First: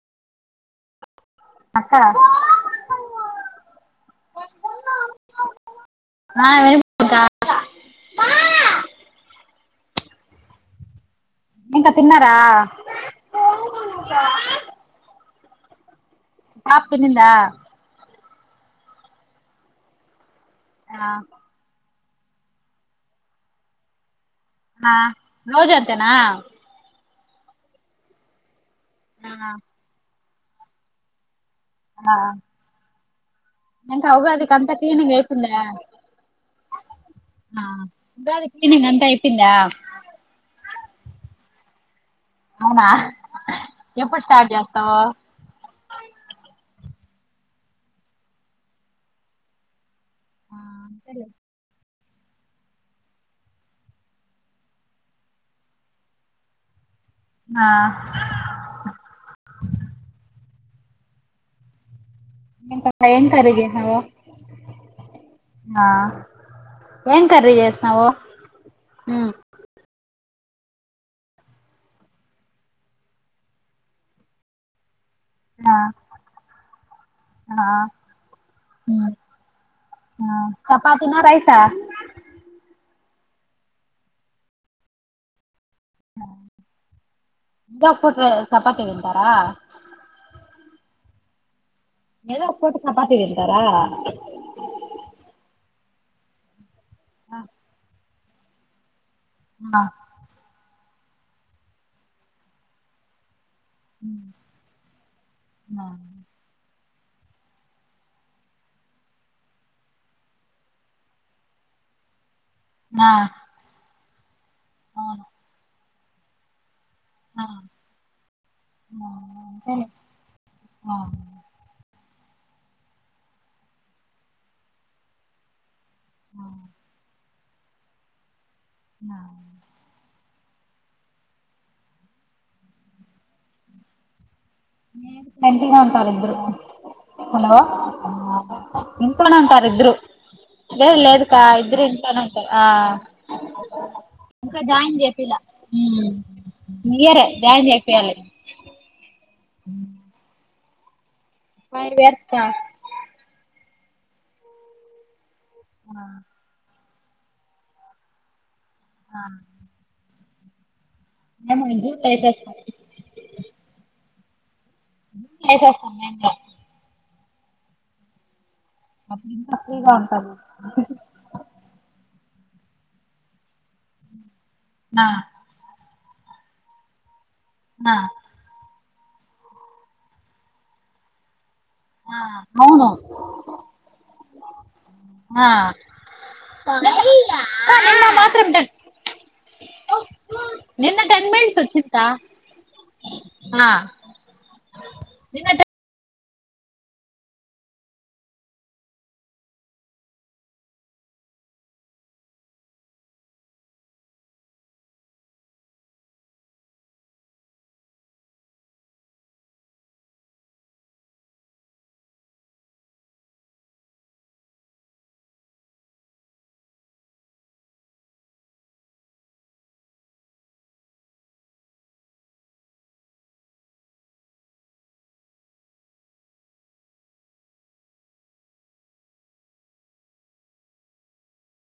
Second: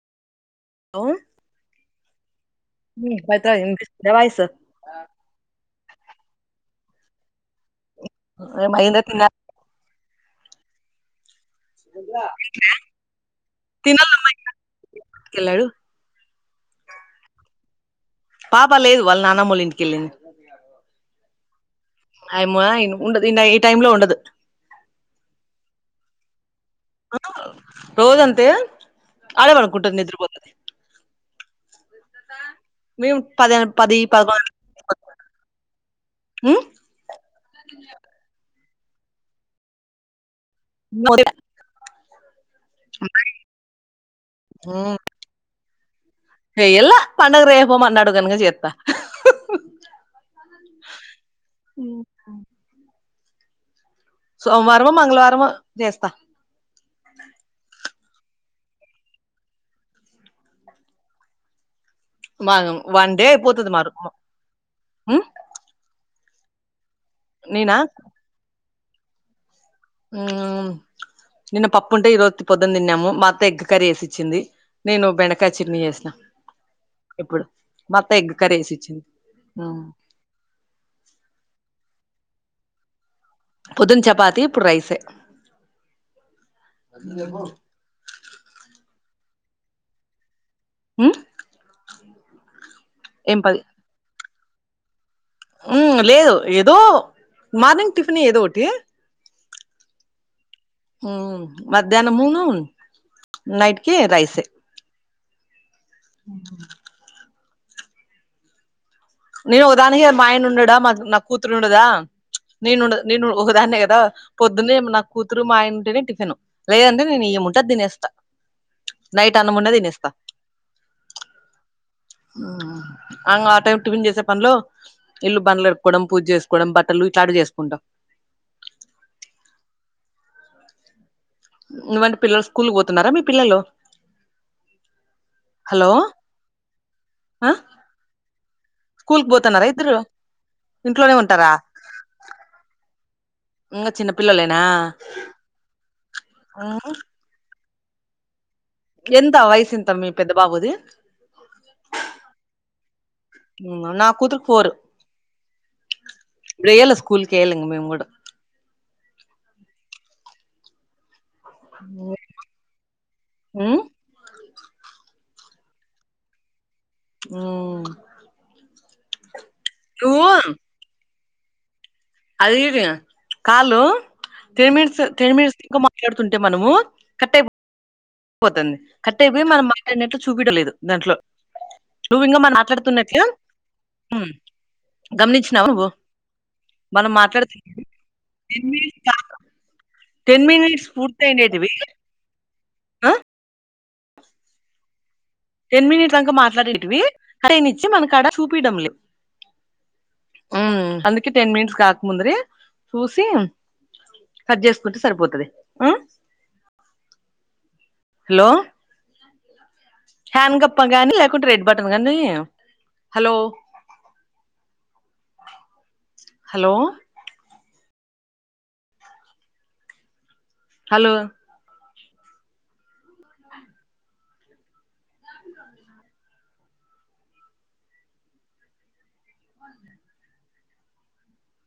Hello అక్క హ్మ్ [unintelligible] ధాబాఇస్తా ఆ ఏం పోతా ఏమ్మా ఇంకా తిన్నారా ఇంకా తిన్నారా వెళ్ళాడు పాప తినిందా పాప లేదు వాళ్ళ నాన్నమ్మ వాళ్ళ ఇంటికెళ్ళింది ఆ ఆయమ్మ ఉండదు ఈ టైమ్ లో ఉండదు ఆ రోజ అంతేనా రోజు అంతే అదే పండుకుంటది నిద్రపోతది ఆ మేం నంకా ఉగాదికి అంత క్లీనింగ్ అయితుందా ఉమ్ క్లీనింగ్ అంతా అయిపోయిందా నోడట అవునా ఎప్పుడు స్టార్ట్ చెత్తవు చెయ్యల్ల పండుగ రెపో మనడో అనగా చేత్త ఆ అంతలే అవు సోమవారమో మంగళవారమో చేస్తా ఆ మాగ ఏంటక్కా వన్ డే ఎం కర్రీ అయిపోతది మారు చేశావు ఉమ్ ఆ ఏం కర్రీ నేనా చేస్నావు హ్మ్ నిన్న పప్పు ఉంటే ఈరోజు త పొద్దునా తిన్నాము మా అత్త ఎగ్ కర్రీ ఎసిచ్చింది నేను బెండకాయ ఆ చట్నీ చేసిన ఇప్పుడు ఆ మా అత్త ఎగ్ కర్రీ వేసి ఇచ్చింది హ్మ్ ఆ చపాతి నా రైసా పొద్దున్న చపాతి ఇప్పుడు రైసే ఇది కాకపోతే చపాతి తింటారా హ్మ్ ఎదో ఓ పూట చపాతి తింటారా హ్మ్ లేదు ఎ దో మార్నింగ్ టిఫిన్ ఏదో ఒకటి మ్మా హ్మ్ మధ్యానమును నైట్ కి రైసే నా ఉ నేను ఓదానికి మా ఆయన ఉండడా మా నా కూతురు ఉండద నేను ఆ నేను ఒకదాన్నే కదా పొద్దునే నా ఆ, కూతురు మా ఇంటిని టిఫిన్ లేదంటే నేను ఆ, ఏముంటే ఆది తినేస్తా ఆ, నైట్ అన్నం ఉన్న అంతేలే తినేస్తా ఆ అంగ ఆ టైం టిఫిన్ చేసే పనిలో ఇల్లు బం లె కోడం పూజ చేసుకోడం బట్టలు ఇట్లాడివి చేసు వంట ఆ నువ్వండ్ పిల్లలు స్కూల్ పోతున్నారా మీ పిల్లలు నేన్ [unintelligible] హలో ఉంటా రెండ్రోలు ఆ హలో స్కూల్ కు ఇంట్లోనే ఉంటారు పోతున్నారా ఇద్దురు ఇద్దరు లేదు ఇంట్లోనే లేదు కా ఉంటారా ఇద్దురు ఇంట్లోనే ఉంటారు ఆ ఇంగ చిన్న ఇంకా పిల్లలేనా జాయిన్ జేపిలా ఉమ్, నియర్ జాయిన్ జే క్యాలే ఎంత వయసు ఇంత మీ పెద్ద బాబుది ఫైవ్ ఇయర్స్ కా నా కుదురుపోరు ఆ వేయ్యల్ల స్కూల్ కి వేయాళ ఇంగ మేము గూడ ఆ ఏమైంది ఉమ్ చేసేస్తాను యేం ల్య మ్మ్ అప్పుడు ఇంకా ఫ్రీగా ఉంటది అది ఈజిగ కాల్లు టేమీస్ ఆ టేమీన్స్ ఇంక మా ట్లాడుతుంటే మనము కట్ అయి ఆ పోతుంది కరెక్ట్ అయిపోయి మనం మాట్లాడినట్లు చుపిడం లేధు దాంట్లో ఆ నుూంగా మం అవును మాట్లాడుతున్నట్లు హ్మ్ ఆ గమనించినావు నువ్వు ఆ, మనం మాట్లాడుతున్నా నిన్న మాత్రం టెన్ టెన్ మినిట్స్ నిన్న టెన్ మినిట్స్ పూర్తయిండదివి వచ్చిందికా ఆ ఆ నిన్న టెన్ మినిట్స్ ఇప్పుడుదాంక మాట్లాడేటివి అదేని ఇచ్చి మనకాడ చూపియడం లే, మ్మ్ అందుకే టెన్ మినిట్స్ కాకముందరే చూసి కట్ జేసుకుంటే సరిపోతది. హలో హ్యాన్ గప్ప గానీ లేకుంటే రెడ్ బటన్ గానీ హలో హలో అ